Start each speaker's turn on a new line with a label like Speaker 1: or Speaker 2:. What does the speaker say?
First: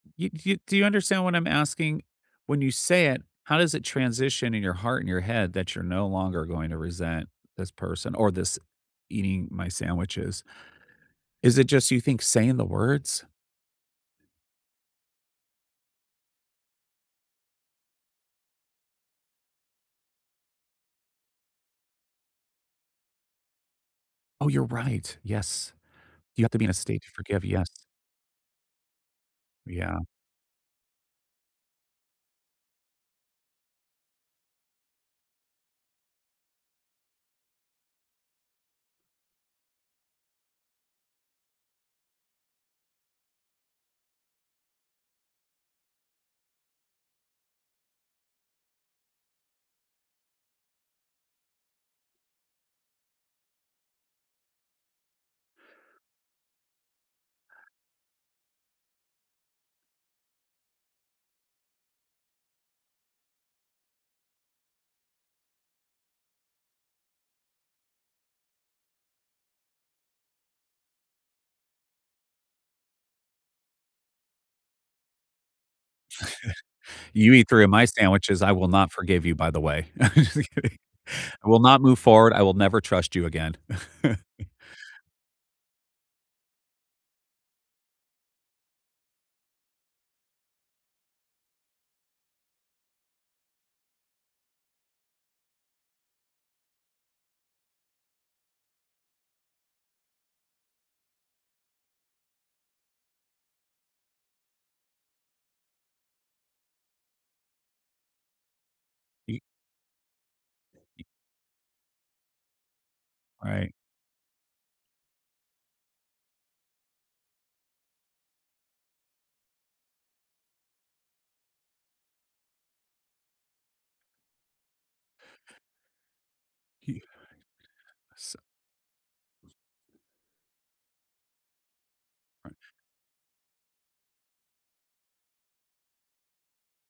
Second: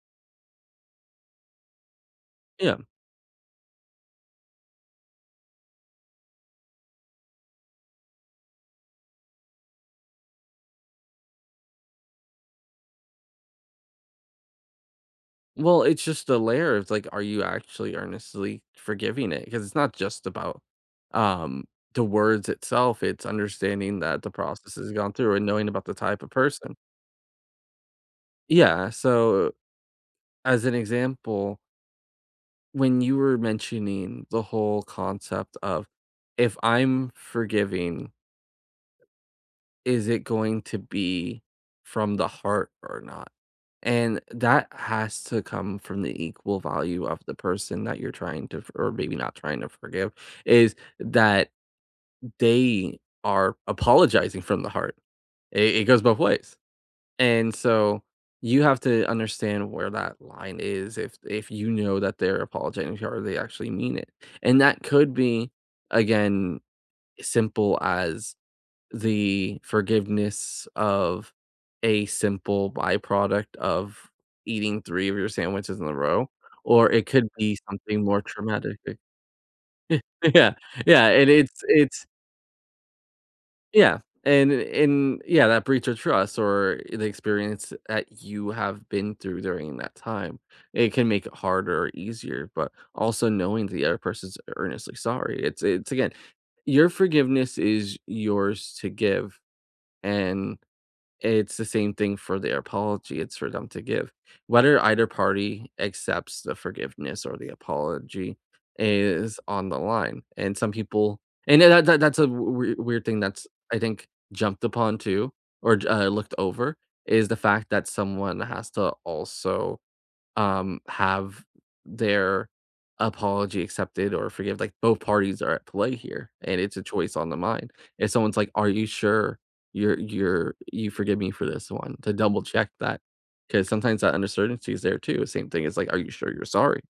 Speaker 1: You do you do you understand what I'm asking? When you
Speaker 2: Yeah.
Speaker 1: say it, how does it transition in your heart and your head that you're no longer going to resent this person or this eating my sandwiches? Is it just you think saying the words?
Speaker 2: Well, it's just the layer, It's like, are you actually earnestly forgiving it? 'Cause it's not just about, um, the words itself, it's understanding that the
Speaker 1: Oh, you're
Speaker 2: process has gone
Speaker 1: right,
Speaker 2: through and knowing
Speaker 1: yes,
Speaker 2: about the type of
Speaker 1: you have to be in a
Speaker 2: person.
Speaker 1: state to forgive, yes.
Speaker 2: Yeah, so
Speaker 1: Yeah.
Speaker 2: as an example when you were mentioning the whole concept of, if I'm forgiving is it going to be from the heart or not, and that has to come from the equal value of the person that you're trying to for or maybe not trying to forgive, is that they are apologizing from the heart, It it goes both ways, and so, you have to understand where that line is, if if you know that they're apologizing to you they actually mean it, and that could be, again, simple as the forgiveness of a simple byproduct of eating 3 of your sandwiches in a row, or it could
Speaker 1: You eat
Speaker 2: be
Speaker 1: 3 of my
Speaker 2: something more
Speaker 1: sandwiches, I will
Speaker 2: traumatic.
Speaker 1: not forgive you, by the way.
Speaker 2: Ye yeah, yeah, and
Speaker 1: I will
Speaker 2: it's
Speaker 1: not move
Speaker 2: it's
Speaker 1: forward, I will never trust you again.
Speaker 2: Yeah, and and, yeah, that breach of trust or the experience that you have been through during that time, it can make it harder or easier, but also knowing the other person's earnestly sorry, it's it's again, your forgiveness is yours to give, and It's the same thing for their apology, it's for them to give, whether either party accepts the forgiveness or the apology is
Speaker 1: Y
Speaker 2: on the line, and some people and that that that's a w wei weird thing that's,
Speaker 1: Right.
Speaker 2: I think, jumped upon too, or uh looked over, is the fact that someone has to also, um, have their apology accepted or forgive, like, both parties are at play here, and it's a
Speaker 1: He
Speaker 2: choice on the mind. If someone's
Speaker 1: So
Speaker 2: like, "Are you sure you're you're you forgive me for this one." To double check that, 'cause sometimes that uncertainty is there too, same thing is like, are you sure you're sorry?